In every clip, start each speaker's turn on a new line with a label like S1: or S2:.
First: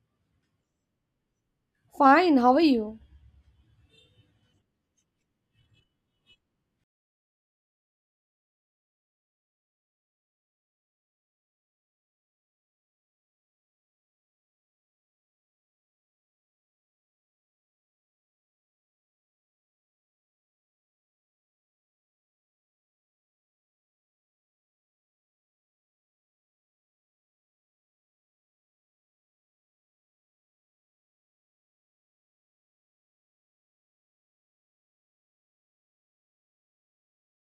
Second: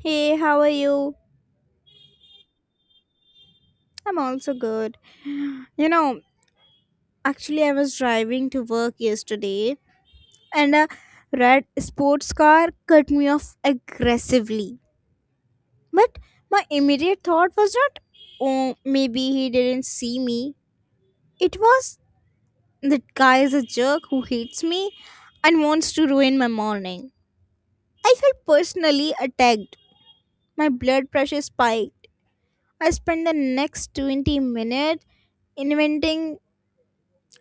S1: Hey, how are you?
S2: Fine, how are you?
S1: I'm also good. You know, actually, I was driving to work yesterday and a red sports car cut me off aggressively. But my immediate thought was not, oh, maybe he didn't see me. It was, that guy is a jerk who hates me and wants to ruin my morning. I felt personally attacked. My blood pressure spiked. I spent the next 20 minutes inventing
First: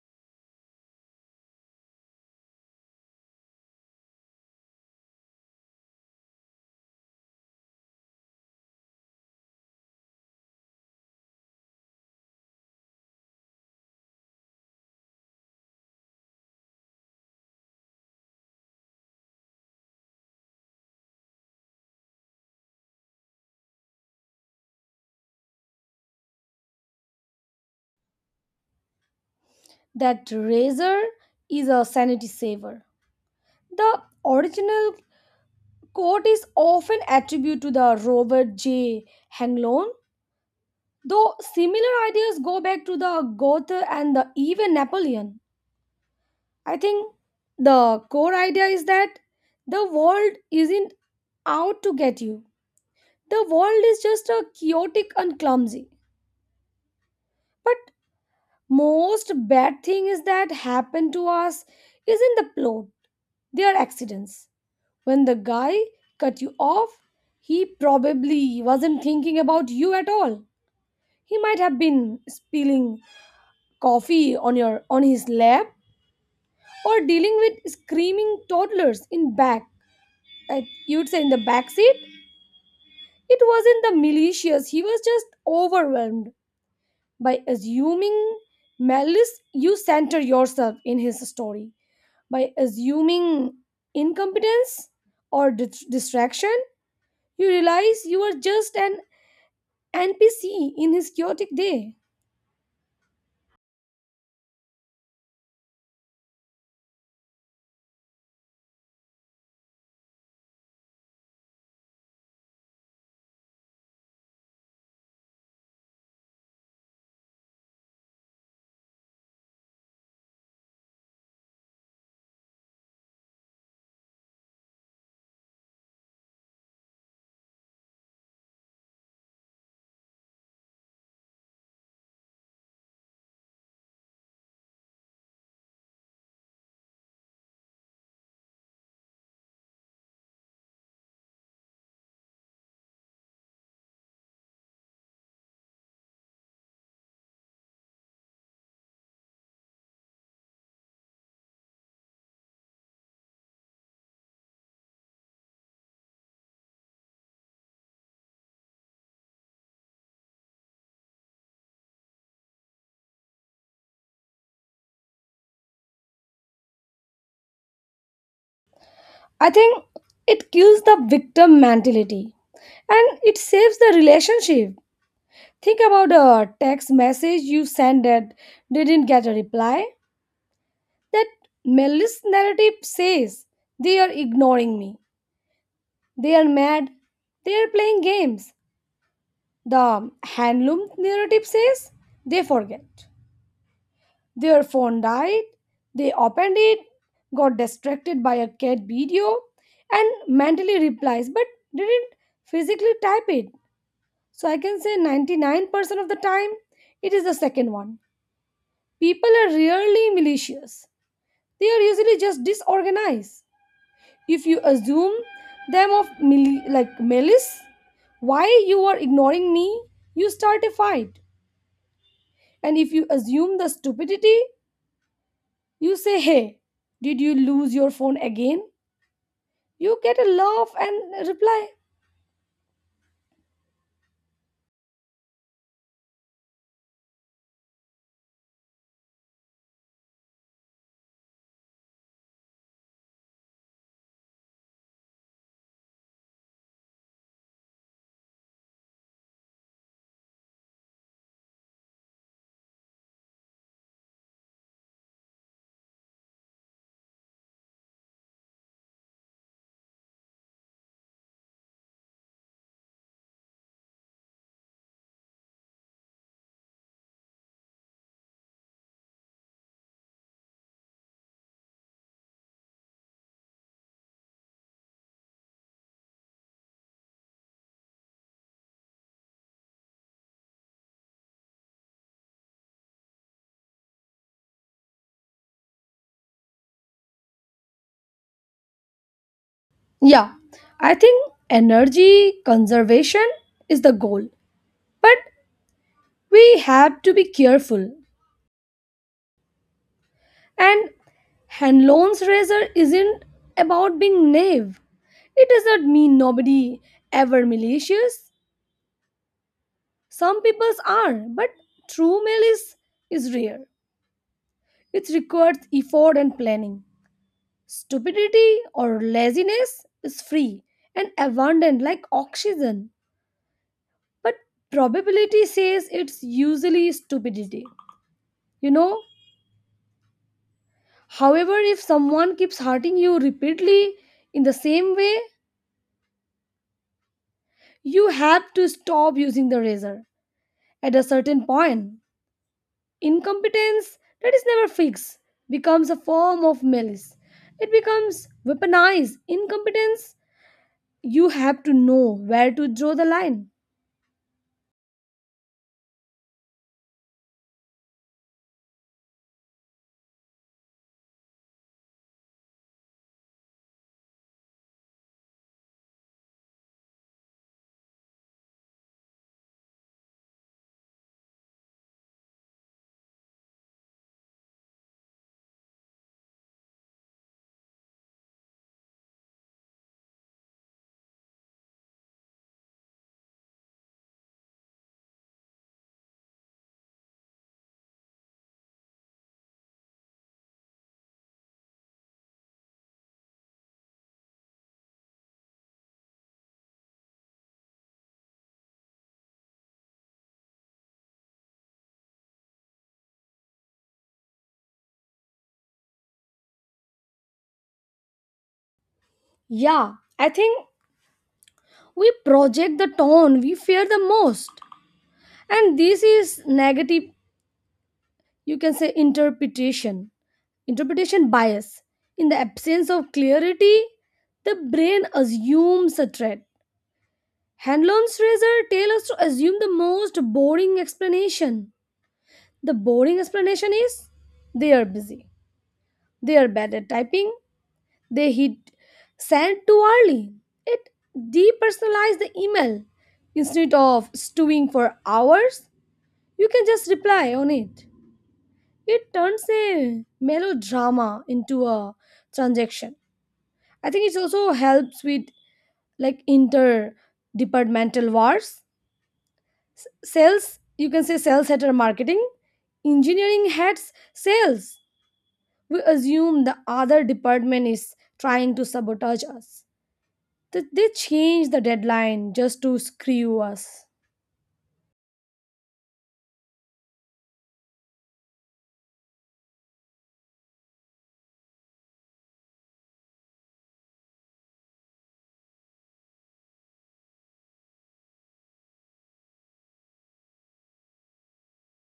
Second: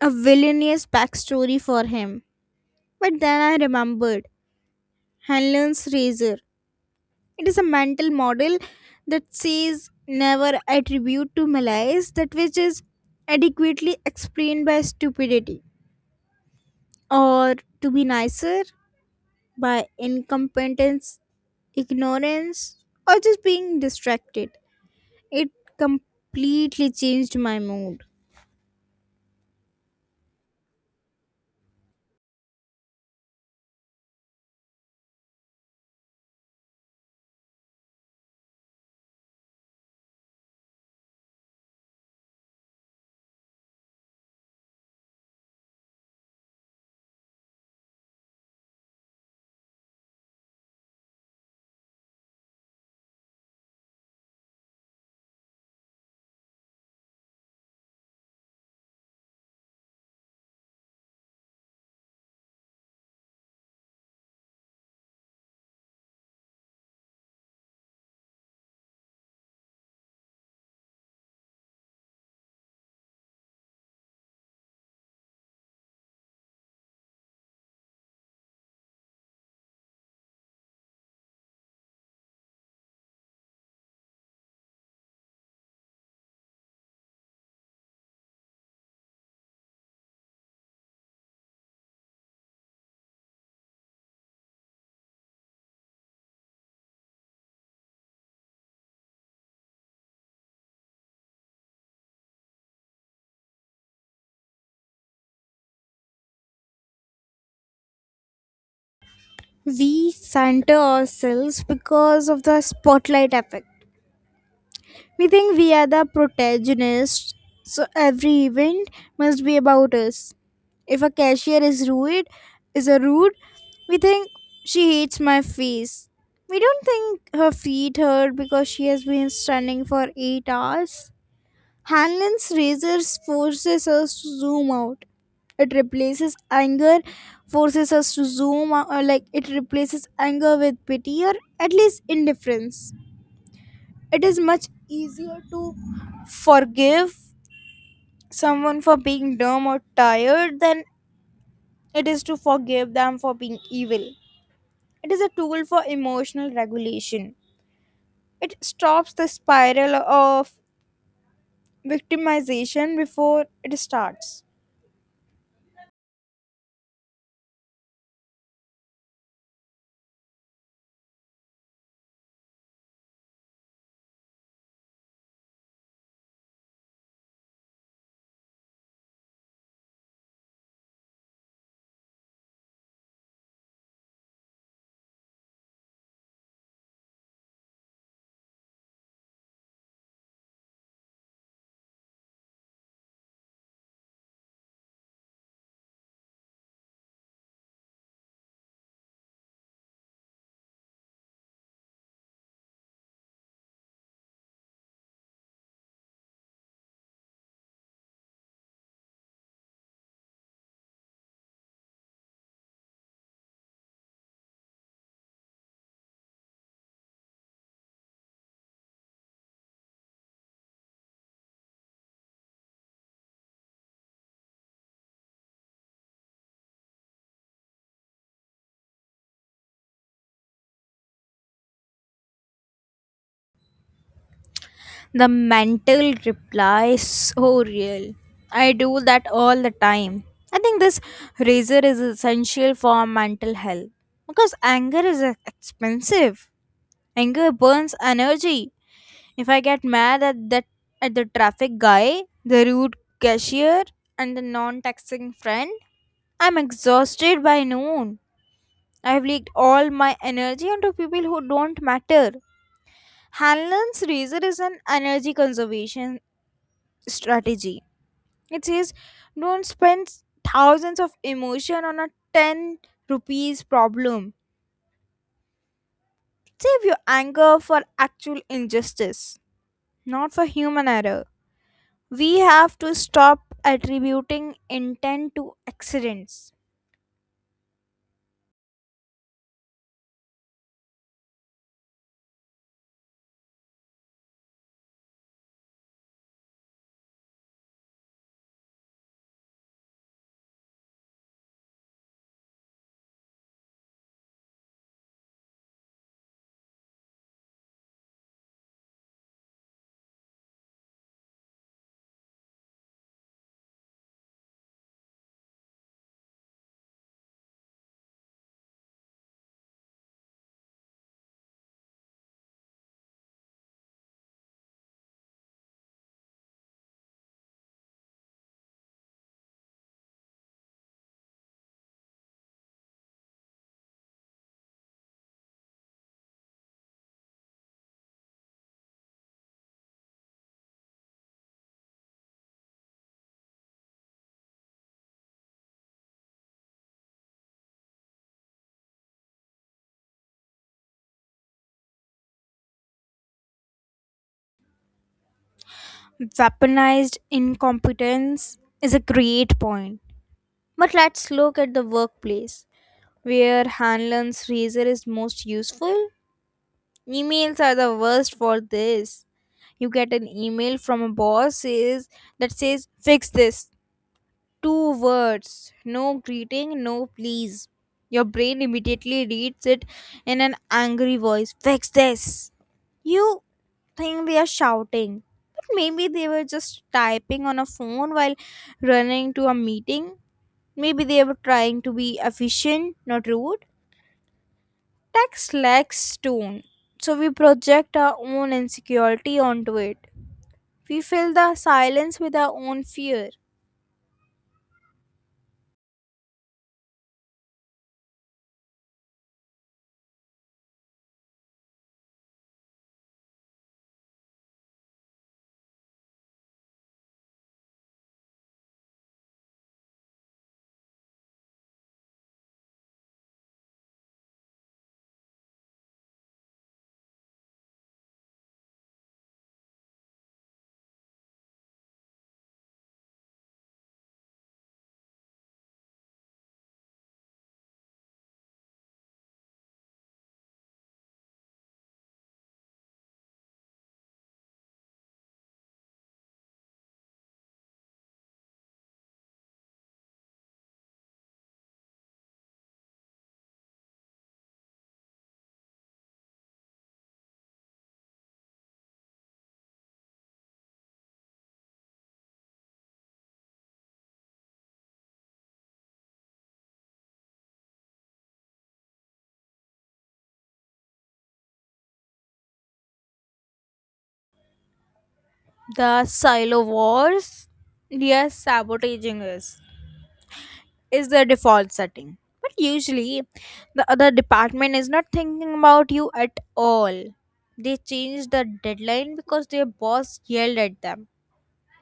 S1: a villainous backstory for him. But then I remembered Hanlon's razor. It is a mental model that says never attribute to malice that which is adequately explained by stupidity, or to be nicer, by incompetence, ignorance, or just being distracted. It completely changed my mood.
S2: That razor is a sanity saver. The original quote is often attributed to the Robert J. Hanglon, though similar ideas go back to the Goethe and the even Napoleon. I think the core idea is that the world isn't out to get you. The world is just a chaotic and clumsy. But most bad thing is that happen to us isn't the plot. They are accidents. When the guy cut you off, he probably wasn't thinking about you at all. He might have been spilling coffee on your on his lap or dealing with screaming toddlers in back at you'd say in the back seat. It wasn't the malicious, he was just overwhelmed by assuming malice you center yourself in his story. By assuming incompetence or distraction, you realize you are just an NPC in his chaotic day.
S1: We center ourselves because of the spotlight effect. We think we are the protagonists, so every event must be about us. If a cashier is rude, is a rude, we think she hates my face. We don't think her feet hurt because she has been standing for 8 hours. Hanlon's razor forces us to zoom out. It replaces anger, forces us to zoom out, like it replaces anger with pity or at least indifference. It is much easier to forgive someone for being dumb or tired than it is to forgive them for being evil. It is a tool for emotional regulation. It stops the spiral of victimization before it starts.
S2: I think it kills the victim mentality and it saves the relationship. Think about a text message you sent that didn't get a reply. That malice narrative says they are ignoring me, they are mad, they are playing games. The handloom narrative says they forget. Their phone died, they opened it, got distracted by a cat video, and mentally replies but didn't physically type it. So I can say 99% of the time it is the second one. People are rarely malicious, they are usually just disorganized. If you assume them of malice, why you are ignoring me, you start a fight. And if you assume the stupidity, you say, hey, did you lose your phone again? You get a laugh and reply.
S1: The mental reply is so real. I do that all the time. I think this razor is essential for mental health because anger is expensive. Anger burns energy. If I get mad at that at the traffic guy, the rude cashier, and the non-texting friend, I'm exhausted by noon. I've leaked all my energy onto people who don't matter. Hanlon's razor is an energy conservation strategy. It says don't spend thousands of emotion on a 10 rupees problem. Save your anger for actual injustice, not for human error. We have to stop attributing intent to accidents.
S2: Yeah, I think energy conservation is the goal. But we have to be careful. And hand loans razor isn't about being naive. It does not mean nobody ever malicious. Some people are, but true malice is rare. It requires effort and planning. Stupidity or laziness is free and abundant like oxygen, but probability says it's usually stupidity. You know, however, if someone keeps hurting you repeatedly in the same way, you have to stop using the razor at a certain point. Incompetence that is never fixed becomes a form of malice. It becomes weaponized. Incompetence, you have to know where to draw the line.
S1: Weaponized incompetence is a great point. But let's look at the workplace, where Hanlon's razor is most useful. Emails are the worst for this. You get an email from a boss says that says fix this. Two words, no greeting, no please. Your brain immediately reads it in an angry voice: Fix this! You think they are shouting, but maybe they were just typing on a phone while running to a meeting. Maybe they were trying to be efficient, not rude. Text lacks tone, so we project our own insecurity onto it. We fill the silence with our own fear.
S2: Yeah, I think we project the tone we fear the most, and this is negative, you can say, interpretation bias. In the absence of clarity, the brain assumes a threat. Handlon's razor tells us to assume the most boring explanation. The boring explanation is they are busy. They are bad at typing. They hit send too early. It depersonalized the email. Instead of stewing for hours, you can just reply on it. It turns a melodrama into a transaction. I think it also helps with like interdepartmental wars. Sales, you can say sales head or marketing, engineering heads, sales. We assume the other department is trying to sabotage us. They change the deadline just to screw us.
S1: The silo wars, yes, sabotaging is the default setting, but usually the other department is not thinking about you at all. They changed the deadline because their boss yelled at them,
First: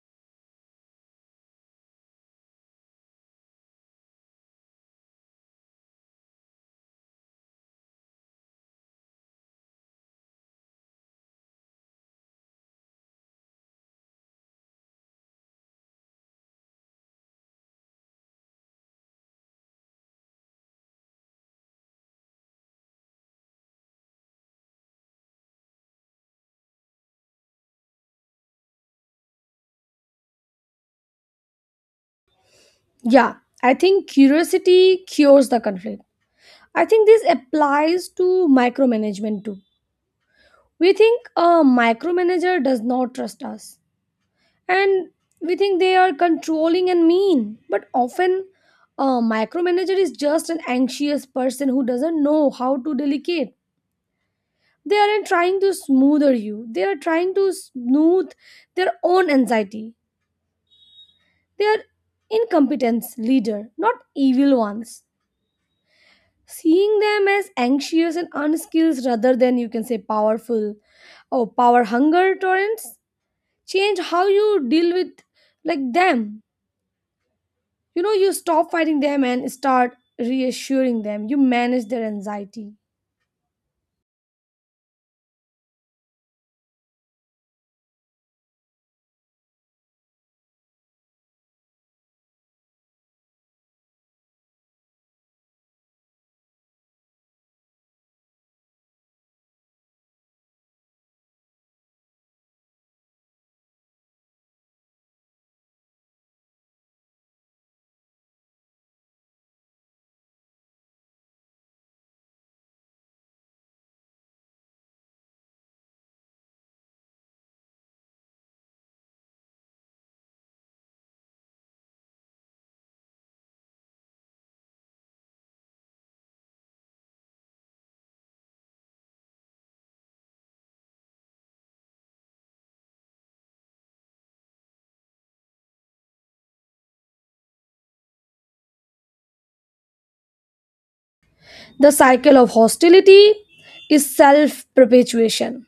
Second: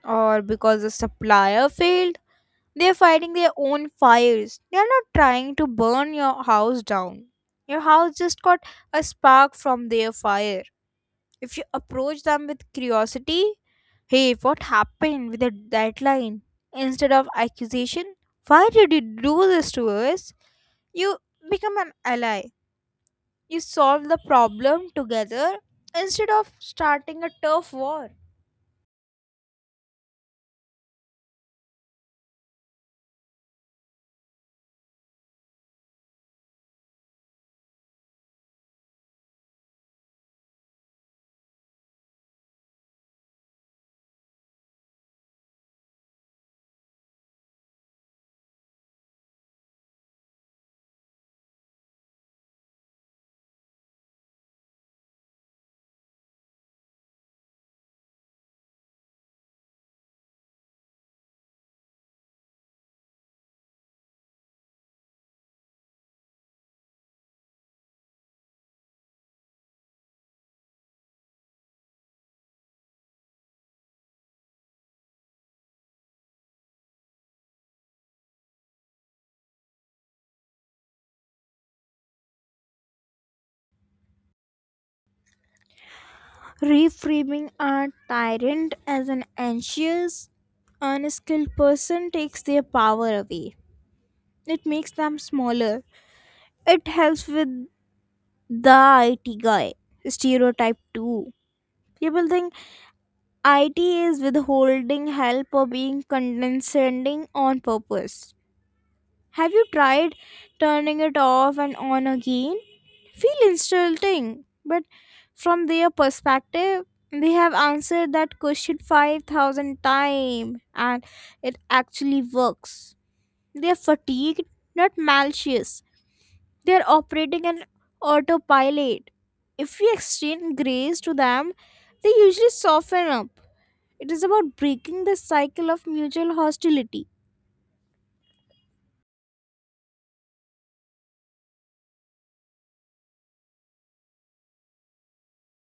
S1: or because the supplier failed. They're fighting their own fires. They're not trying to burn your house down. Your house just got a spark from their fire. If you approach them with curiosity, hey, what happened with the deadline? Instead of accusation, why did you do this to us? You become an ally. You solve the problem together instead of starting a turf war.
S2: Yeah, I think curiosity cures the conflict. I think this applies to micromanagement too. We think a micromanager does not trust us, and we think they are controlling and mean. But often, a micromanager is just an anxious person who doesn't know how to delegate. They aren't trying to smoother you, they are trying to smooth their own anxiety. They are incompetence leader, not evil ones. Seeing them as anxious and unskilled rather than, you can say, powerful or power hunger torrents change how you deal with like them. You know, you stop fighting them and start reassuring them, you manage their anxiety.
S1: Reframing a tyrant as an anxious, unskilled person takes their power away. It makes them smaller. It helps with the IT guy stereotype too. People think IT is withholding help or being condescending on purpose. Have you tried turning it off and on again? Feel insulting, but from their perspective, they have answered that question 5,000 times and it actually works. They are fatigued, not malicious. They are operating an autopilot. If we extend grace to them, they usually soften up. It is about breaking the cycle of mutual hostility.
S2: The cycle of hostility is self perpetuation.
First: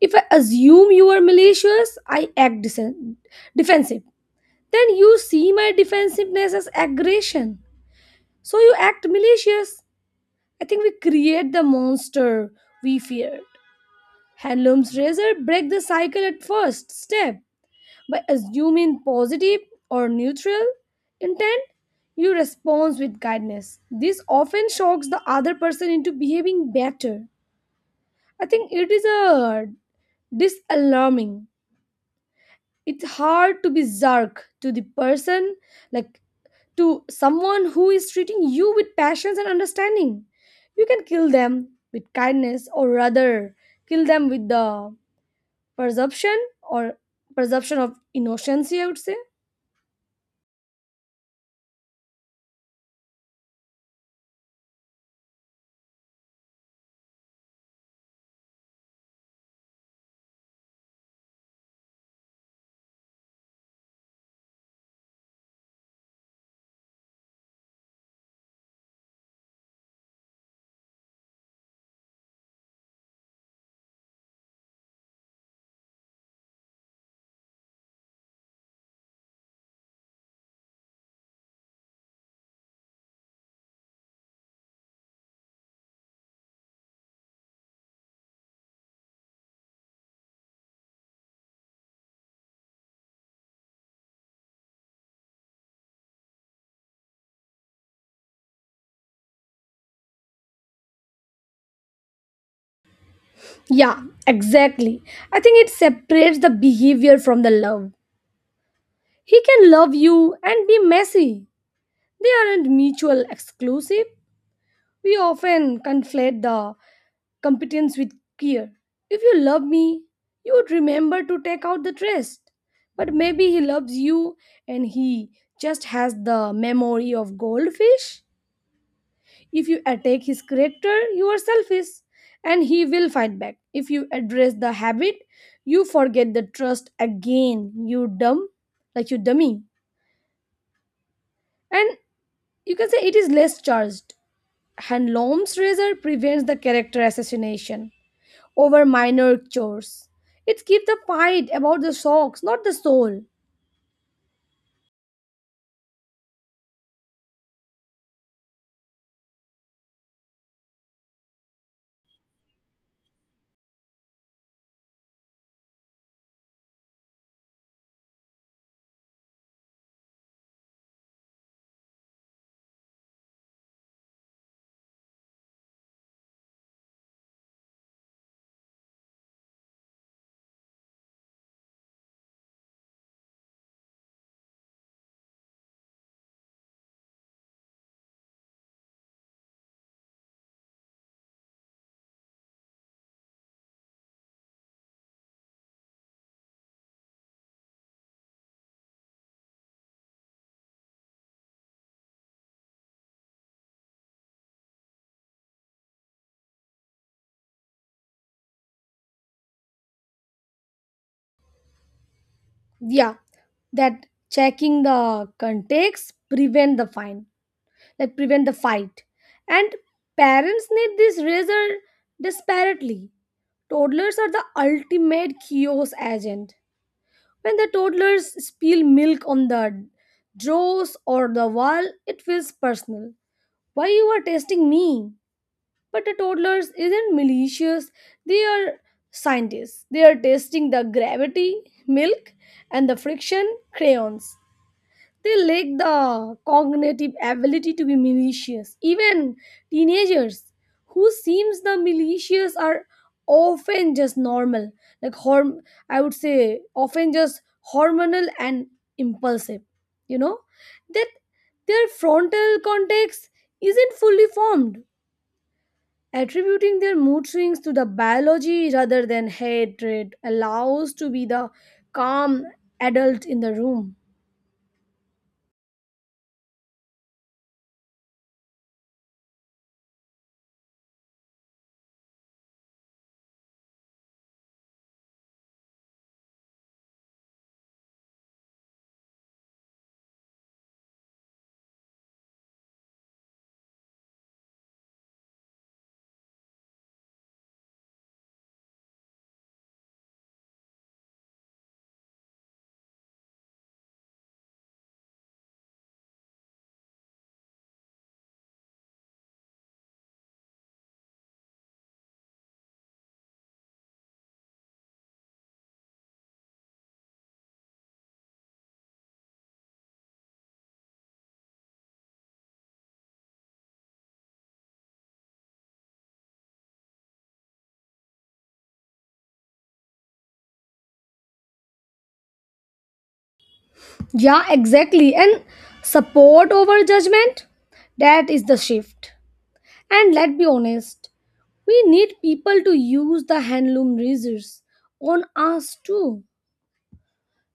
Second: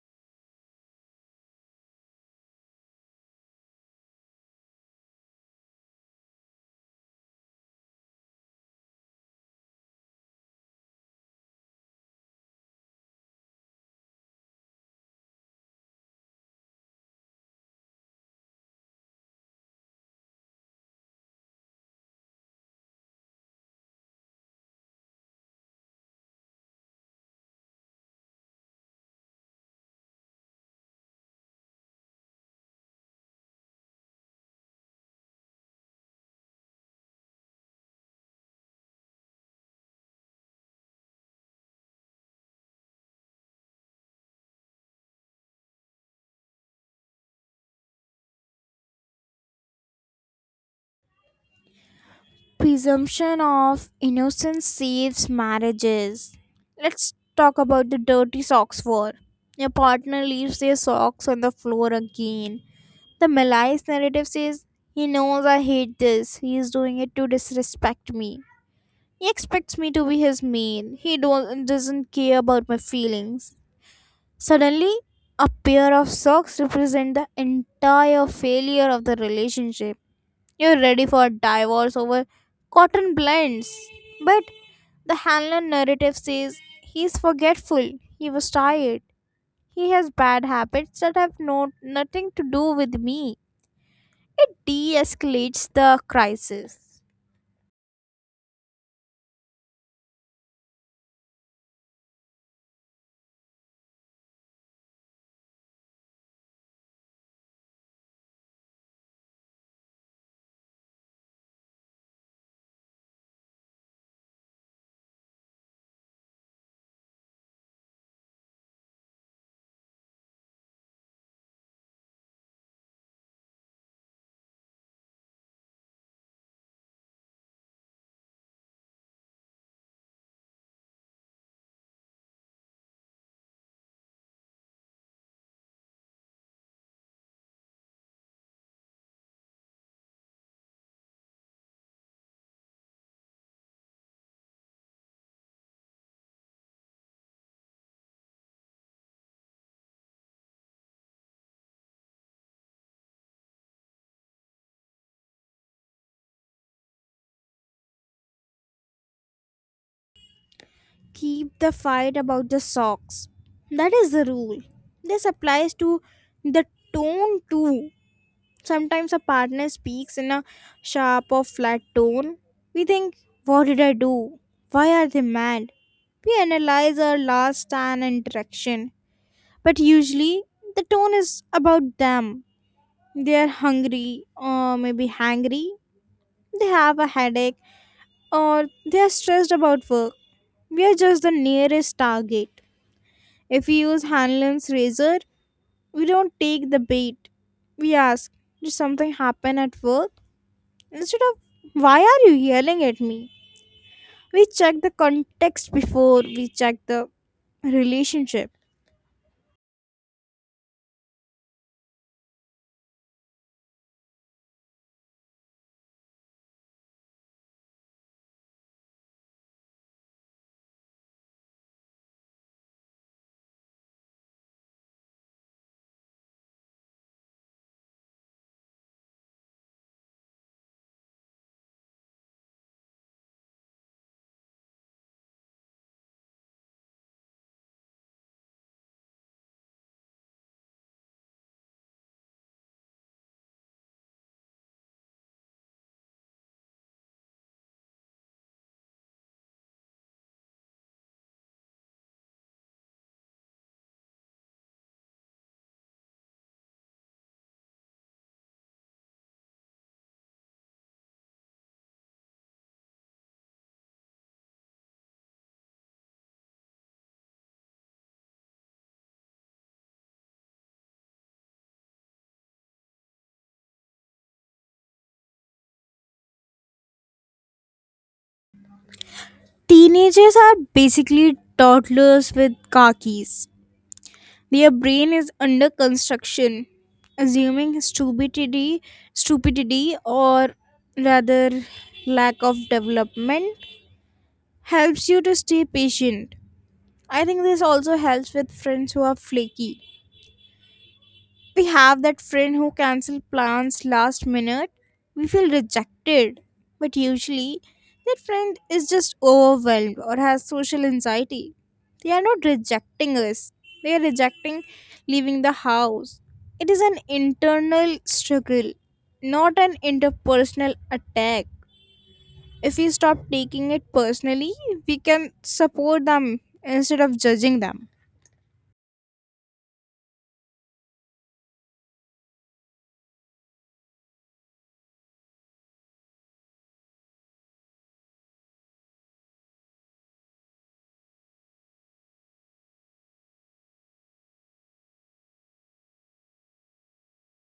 S2: If I assume you are malicious, I act defensive, then you see my defensiveness as aggression, so you act malicious. I think we create the monster we feared. Handloom's razor break the cycle at first step by assuming positive or neutral intent. You respond with kindness. This often shocks the other person into behaving better. I think it is a disalarming. It's hard to be zark to the person, like to someone who is treating you with passion and understanding. You can kill them with kindness, or rather, kill them with the presumption or presumption of innocence, I would say.
S1: Presumption of innocence saves marriages. Let's talk about the dirty socks war. Your partner leaves their socks on the floor again. The malaise narrative says, he knows I hate this. He is doing it to disrespect me. He expects me to be his maid. He don't, doesn't care about my feelings. Suddenly, a pair of socks represent the entire failure of the relationship. You're ready for a divorce over cotton blends. But the Hanlon narrative says he's forgetful, he was tired, he has bad habits that have nothing to do with me. It de escalates the crisis.
S2: Yeah, exactly. I think it separates the behavior from the love. He can love you and be messy. They aren't mutual exclusive. We often conflate the competence with care. If you love me, you would remember to take out the trash. But maybe he loves you and he just has the memory of goldfish. If you attack his character, you are selfish and he will fight back. If you address the habit, you forget the trust again. You dumb, like you dummy. And you can say it is less charged. Handlom's razor prevents the character assassination over minor chores. It keeps the fight about the socks, not the soul.
S1: Keep the fight about the socks. That is the rule. This applies to the tone too. Sometimes a partner speaks in a sharp or flat tone. We think, what did I do? Why are they mad? We analyze our last and interaction, but usually the tone is about them. They are hungry, or maybe hangry, they have a headache, or they are stressed about work. We are just the nearest target. If we use Hanlon's razor, we don't take the bait. We ask, did something happen at work? Instead of, why are you yelling at me? We check the context before we check the relationship.
S2: Yeah, that checking the context prevent the fine, like prevent the fight. And parents need this razor desperately. Toddlers are the ultimate chaos agent. When the toddlers spill milk on the drawers or the wall, it feels personal. Why you are testing me? But the toddlers isn't malicious, they are scientists. They are testing the gravity, milk, and the friction, crayons. They lack the cognitive ability to be malicious. Even teenagers who seems the malicious are often just normal. Like horm I would say often just hormonal and impulsive. You know? That their frontal cortex isn't fully formed. Attributing their mood swings to the biology rather than hatred allows to be the calm adult in the room.
S1: Teenagers are basically toddlers with khakis. Their brain is under construction, assuming stupidity, or rather lack of development, helps you to stay patient. I think this also helps with friends who are flaky. We have that friend who cancels plans last minute, we feel rejected, but usually that friend is just overwhelmed or has social anxiety. They are not rejecting us, they are rejecting leaving the house. It is an internal struggle, not an interpersonal attack. If we stop taking it personally, we can support them instead of judging them.
S2: Yeah, exactly. And support over judgment, that is the shift. And let's be honest, we need people to use the handloom razors on us too.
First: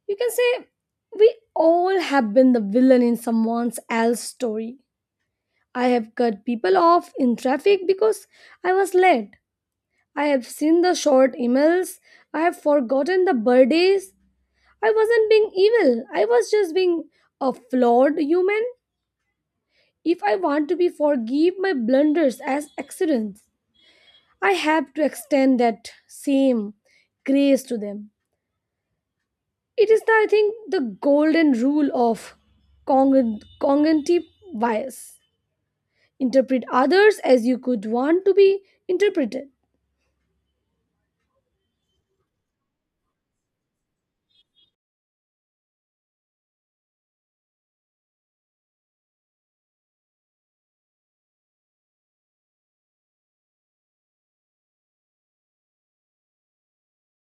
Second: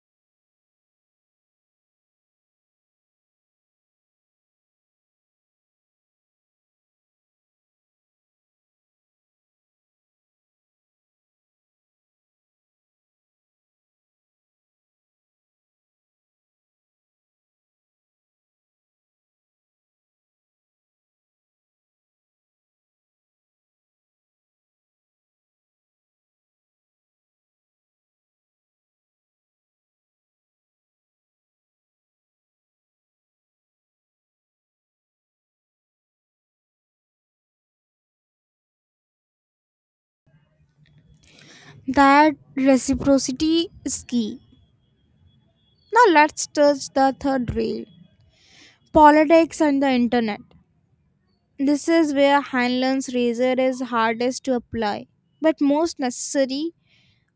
S2: You can say we all have been the villain in someone else's story. I have cut people off in traffic because I was late. I have seen the short emails. I have forgotten the birthdays. I wasn't being evil. I was just being a flawed human. If I want to be forgive my blunders as accidents, I have to extend that same grace to them. It is, the, I think, the golden rule of cognitive bias. Interpret others as you could want to be interpreted.
S1: That reciprocity is key. Now let's touch the third rail, politics and the internet. This is where Hanlon's razor is hardest to apply, but most necessary.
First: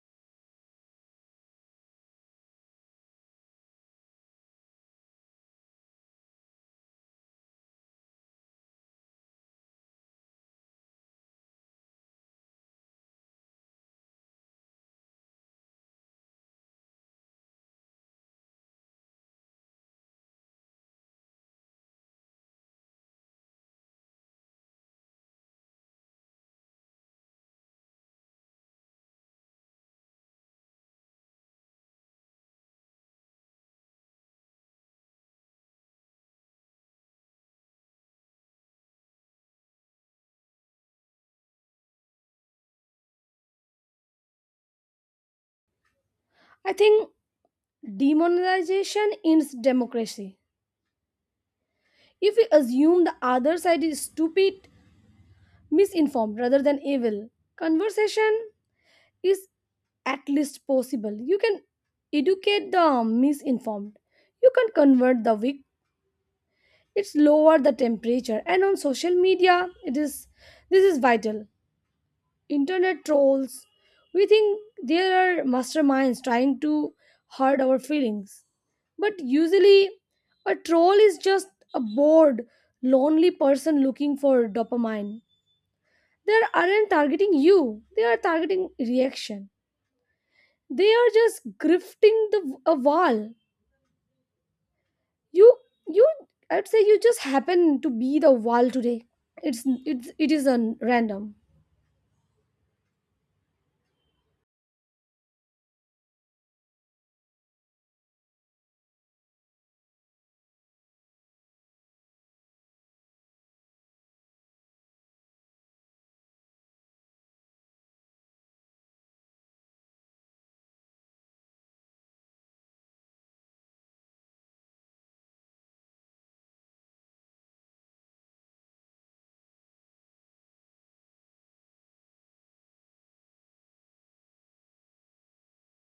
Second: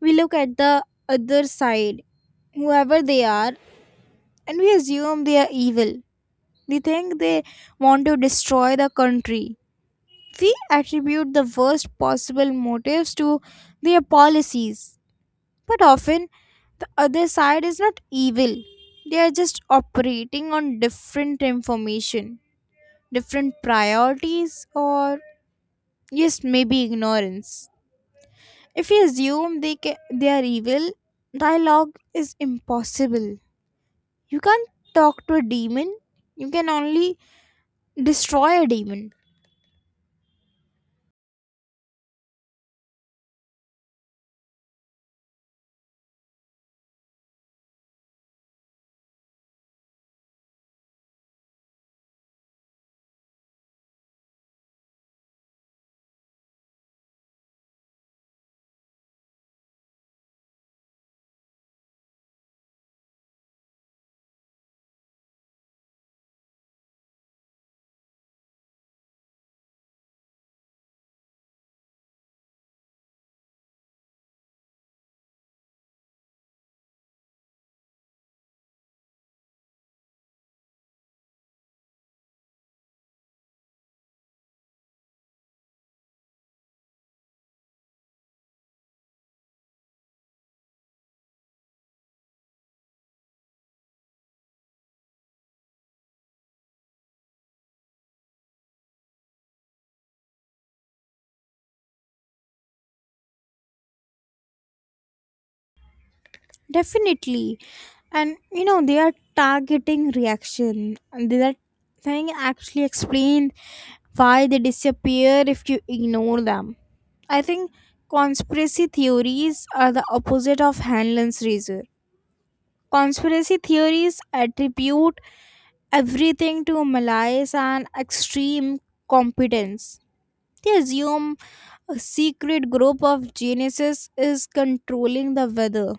S1: We look at the other side, whoever they are, and we assume they are evil. We think they want to destroy the country. We attribute the worst possible motives to their policies, but often the other side is not evil. They are just operating on different information, different priorities, or yes, maybe ignorance. If we assume they are evil, dialogue is impossible. You can't talk to a demon, you can only destroy a demon.
S2: I think demonization ends democracy. If we assume the other side is stupid, misinformed rather than evil, conversation is at least possible. You can educate the misinformed. You can convert the weak. It's lower the temperature, and on social media it is, this is vital. Internet trolls. We think there are masterminds trying to hurt our feelings. But usually a troll is just a bored lonely person looking for dopamine. They aren't targeting you. They are targeting reaction. They are just grifting the a wall. You you, I'd say you just happen to be the wall today. It's it is a random.
S1: Definitely. And they are targeting reaction, and that thing actually explained why they disappear if you ignore them. I think conspiracy theories are the opposite of Hanlon's razor. Conspiracy theories attribute everything to malice and extreme competence. They assume a secret group of geniuses is controlling the weather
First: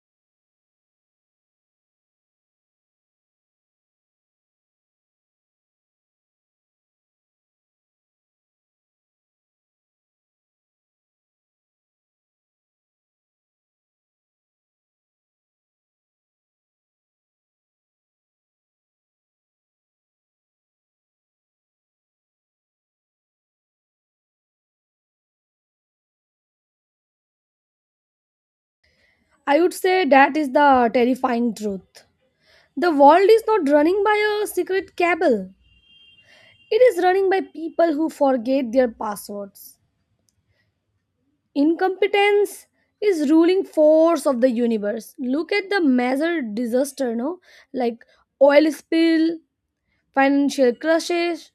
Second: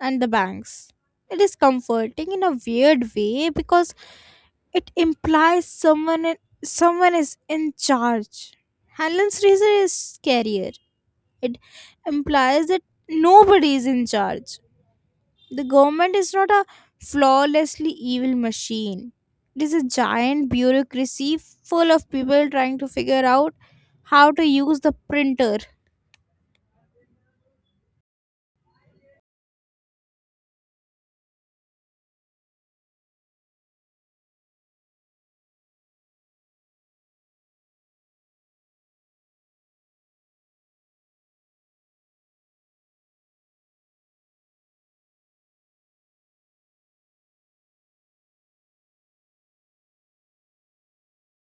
S1: and the banks. It is comforting in a weird way because it implies someone is in charge. Hanlon's razor is scarier. It implies that nobody is in charge. The government is not a flawlessly evil machine. It is a giant bureaucracy full of people trying to figure out how to use the printer.
S2: I would say that is the terrifying truth. The world is not running by a secret cable. It is running by people who forget their passwords. Incompetence is ruling force of the universe. Look at the major disaster, no, like oil spill, financial crashes.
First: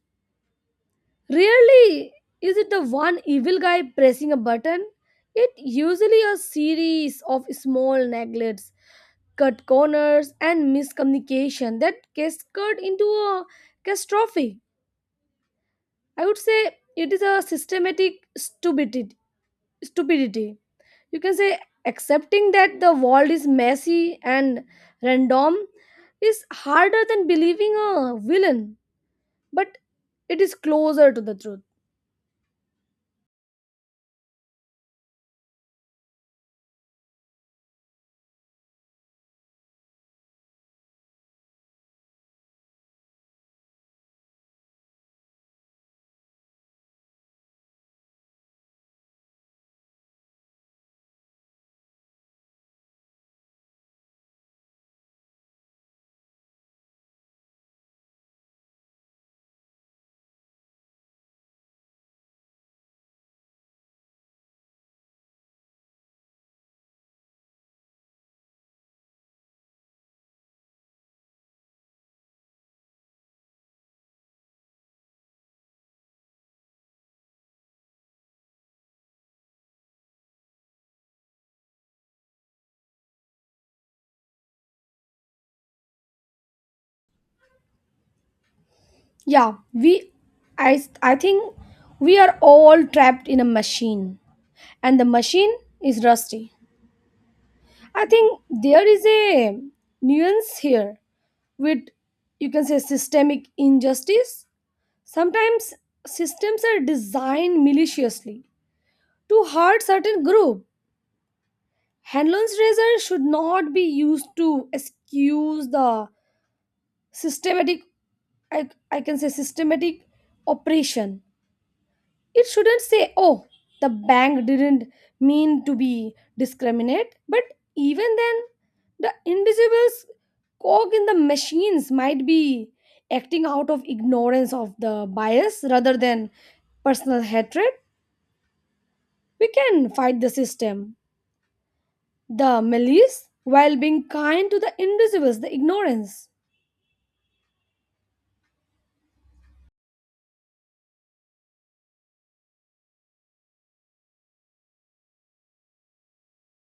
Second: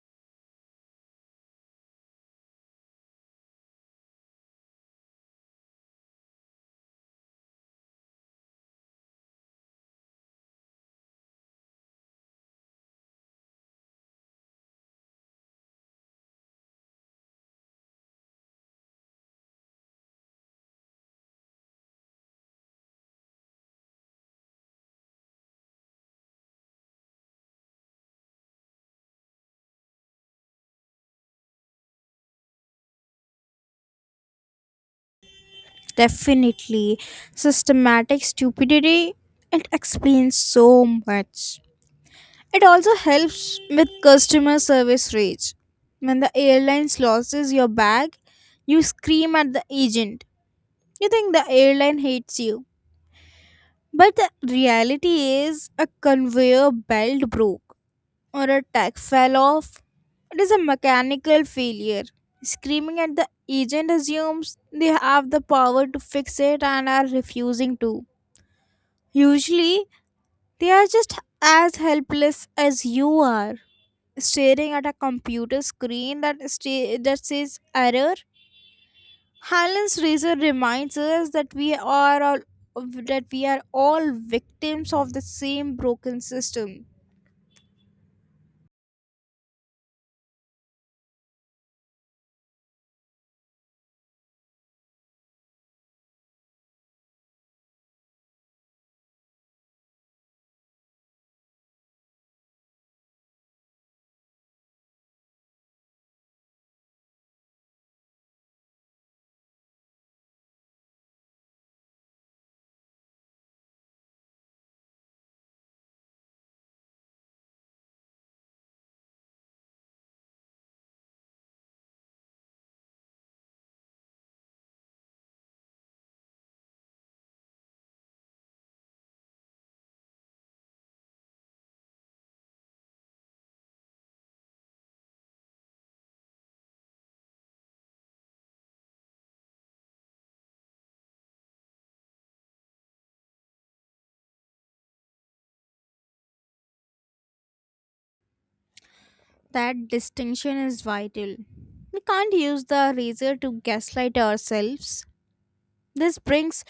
S2: Rarely is it the one evil guy pressing a button. It usually a series of small neglects, cut corners and miscommunication that cascade into a catastrophe. I would say it is a systematic stupidity, you can say. Accepting that the world is messy and random is harder than believing a villain, but it is closer to the truth.
S1: Definitely, systematic stupidity. It explains so much. It also helps with customer service rage. When the airline loses your bag, you scream at the agent. You think the airline hates you. But the reality is, a conveyor belt broke or a tag fell off. It is a mechanical failure. Screaming at the agent assumes they have the power to fix it and are refusing to. Usually, they are just as helpless as you are, staring at a computer screen that, that says error. Highland's razor reminds us that we are all victims of the same broken system.
S2: Yeah, we I I think we are all trapped in a machine, and the machine is rusty. I think there is a nuance here with, you can say, systemic injustice. Sometimes systems are designed maliciously to hurt certain group. Handloans razor should not be used to excuse the systematic, I can say systematic oppression. It shouldn't say, oh, the bank didn't mean to be discriminate, but even then the invisible cog in the machines might be acting out of ignorance of the bias rather than personal hatred. We can fight the system, the malice, while being kind to the invisibles, the ignorance.
S1: That distinction is vital. We can't use the razor to gaslight ourselves. This brings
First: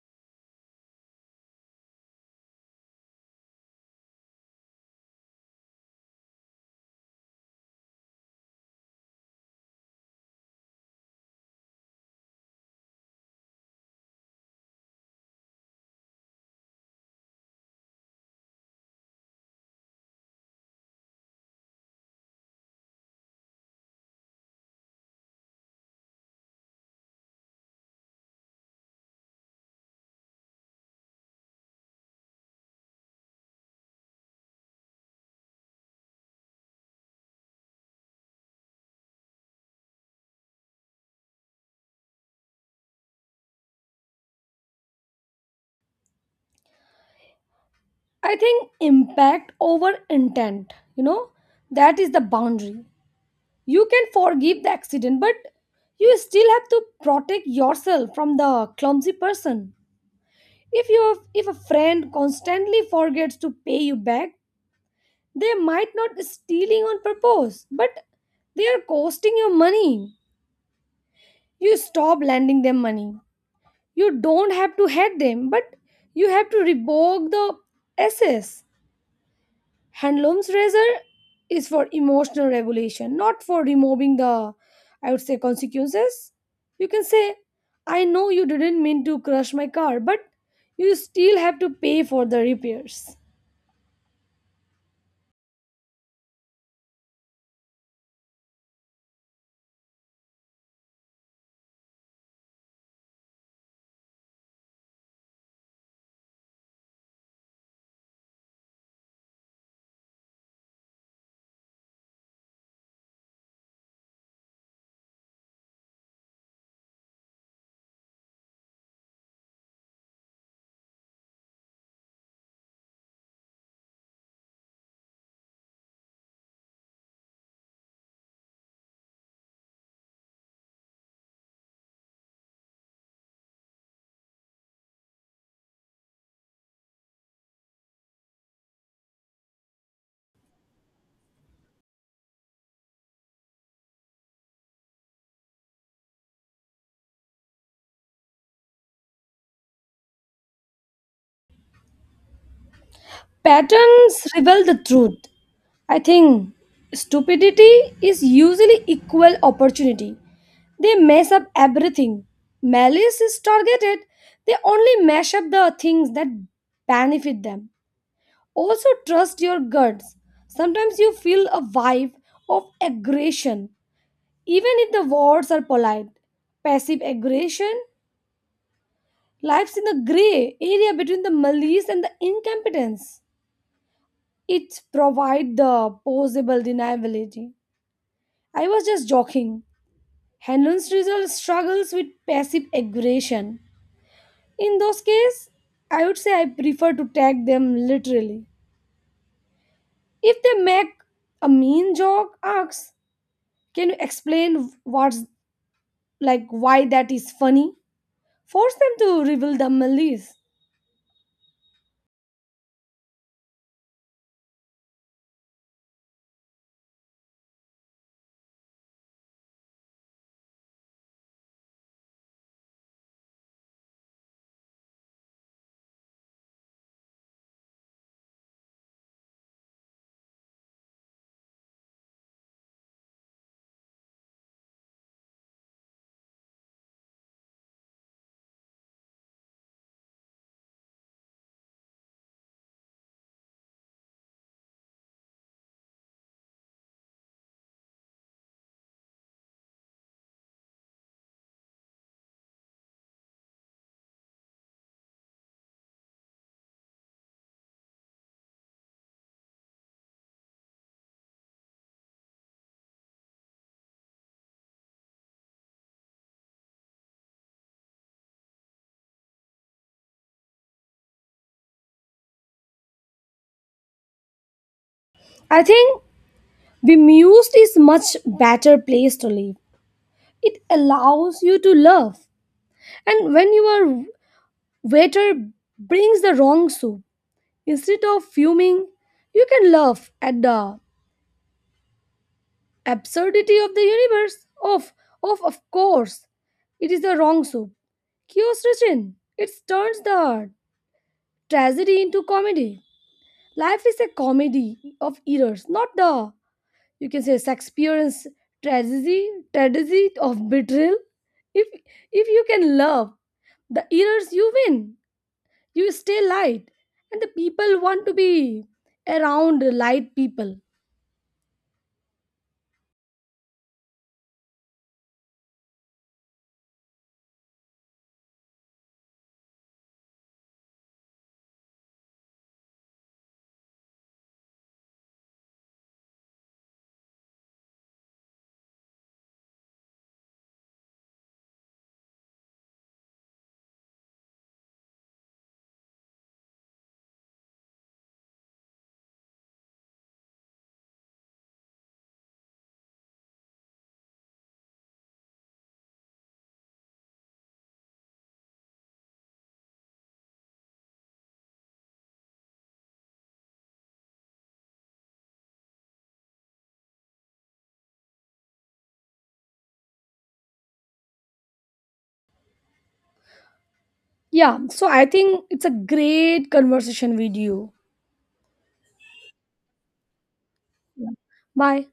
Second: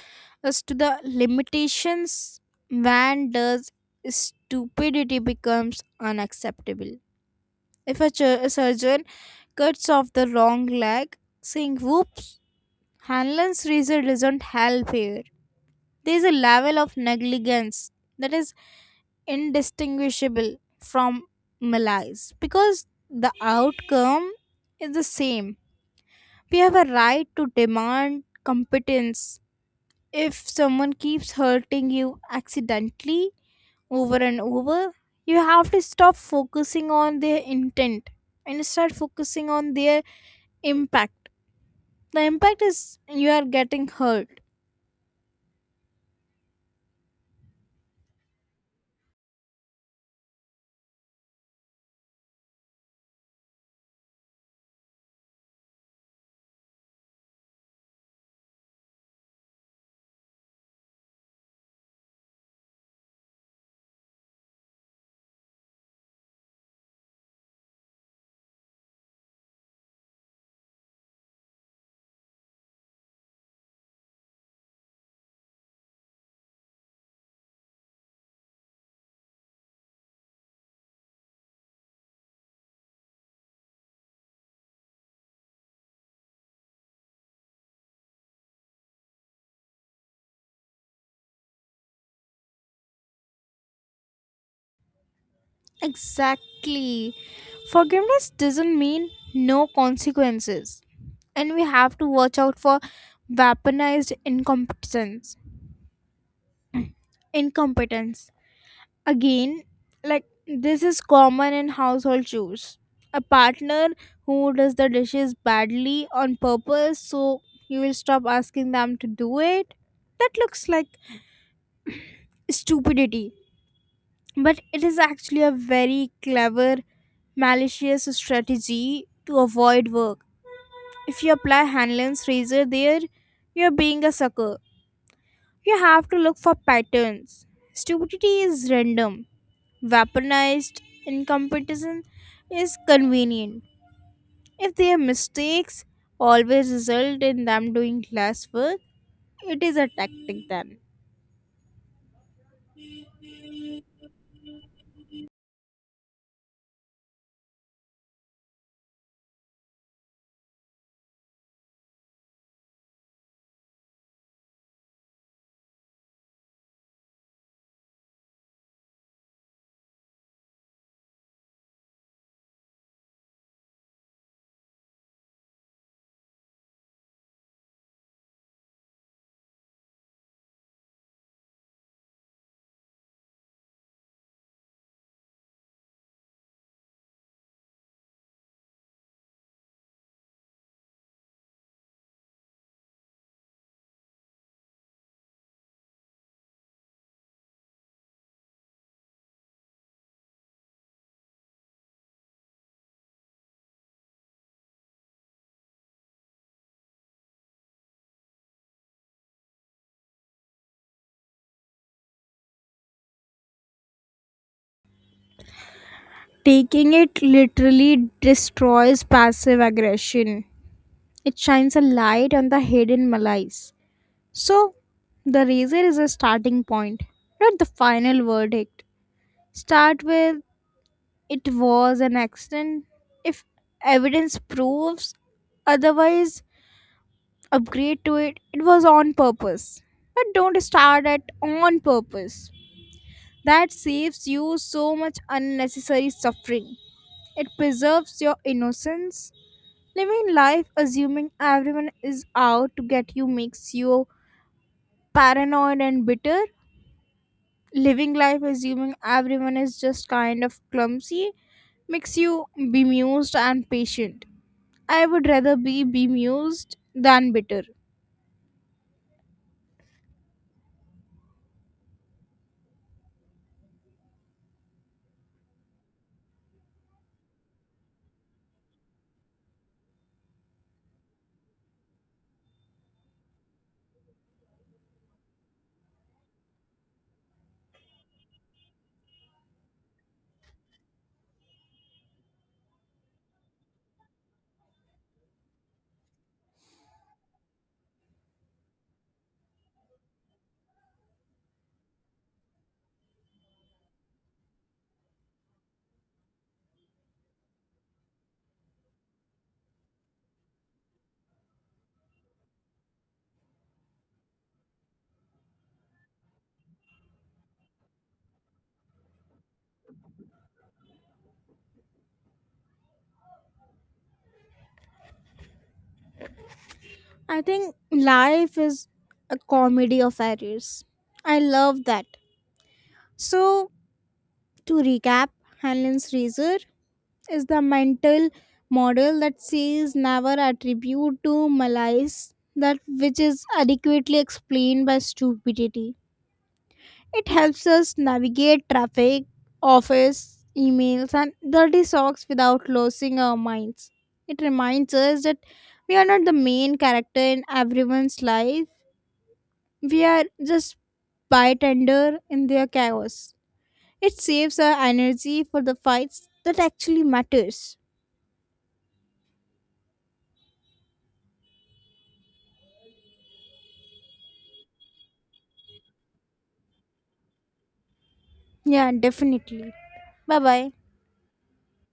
S1: us to the limitations. When does stupidity becomes unacceptable? If a surgeon cuts off the wrong leg, saying "Whoops," Hanlon's razor doesn't help here. There is a level of negligence that is indistinguishable from malice because the outcome is the same. We have a right to demand competence. If someone keeps hurting you accidentally over and over, you have to stop focusing on their intent and start focusing on their impact. The impact is you are getting hurt.
S2: I think impact over intent, you know, that is the boundary. You can forgive the accident, but you still have to protect yourself from the clumsy person. If a friend constantly forgets to pay you back, they might not stealing on purpose, but they are costing you money. You stop lending them money. You don't have to hate them, but you have to revoke the SS. Handloom's razor is for emotional regulation, not for removing the, I would say, consequences. You can say, I know you didn't mean to crush my car, but you still have to pay for the repairs.
S1: Exactly. Forgiveness doesn't mean no consequences. And we have to watch out for weaponized incompetence. Incompetence. Again, like this is common in household chores. A partner who does the dishes badly on purpose so you will stop asking them to do it. That looks like stupidity. But it is actually a very clever, malicious strategy to avoid work. If you apply Hanlon's razor there, you're being a sucker. You have to look for patterns. Stupidity is random, weaponized, incompetence is convenient. If their mistakes always result in them doing less work, it is a tactic then.
S2: Patterns reveal the truth. I think stupidity is usually equal opportunity. They mess up everything. Malice is targeted. They only mash up the things that benefit them. Also, trust your guts. Sometimes you feel a vibe of aggression, even if the words are polite. Passive aggression lies in the gray area between the malice and the incompetence. It provides the possible deniability. I was just joking. Henlon's result struggles with passive aggression. In those cases, I would say I prefer to tag them literally. If they make a mean joke, ask, can you explain what's like why that is funny? Force them to reveal the malice.
S1: Taking it literally destroys passive aggression. It shines a light on the hidden malice. So, the razor is a starting point, not the final verdict. Start with, it was an accident. If evidence proves otherwise, upgrade to it. It was on purpose. But don't start at on purpose. That saves you so much unnecessary suffering. It preserves your innocence. Living life assuming everyone is out to get you makes you paranoid and bitter. Living life assuming everyone is just kind of clumsy makes you bemused and patient. I would rather be bemused than bitter.
S2: I think bemused is much better place to live. It allows you to love. And when your waiter brings the wrong soup, instead of fuming, you can laugh at the absurdity of the universe? Of course. It is the wrong soup. Kyosushin. It turns the tragedy into comedy. Life is a comedy of errors, not the, you can say, Shakespearean's tragedy of betrayal. If, if you can love the errors, you win. You stay light. And the people want to be around light people.
S1: I think life is a comedy of errors. I love that. So, to recap, Hanlon's razor is the mental model that says never attribute to malice that which is adequately explained by stupidity. It helps us navigate traffic, office, emails, and dirty socks without losing our minds. It reminds us that we are not the main character in everyone's life, we are just bystander in their chaos. It saves our energy for the fights that actually matters.
S2: Yeah, so I think it's a great conversation with you.
S1: Yeah, definitely. Bye bye.
S2: Yeah. Bye.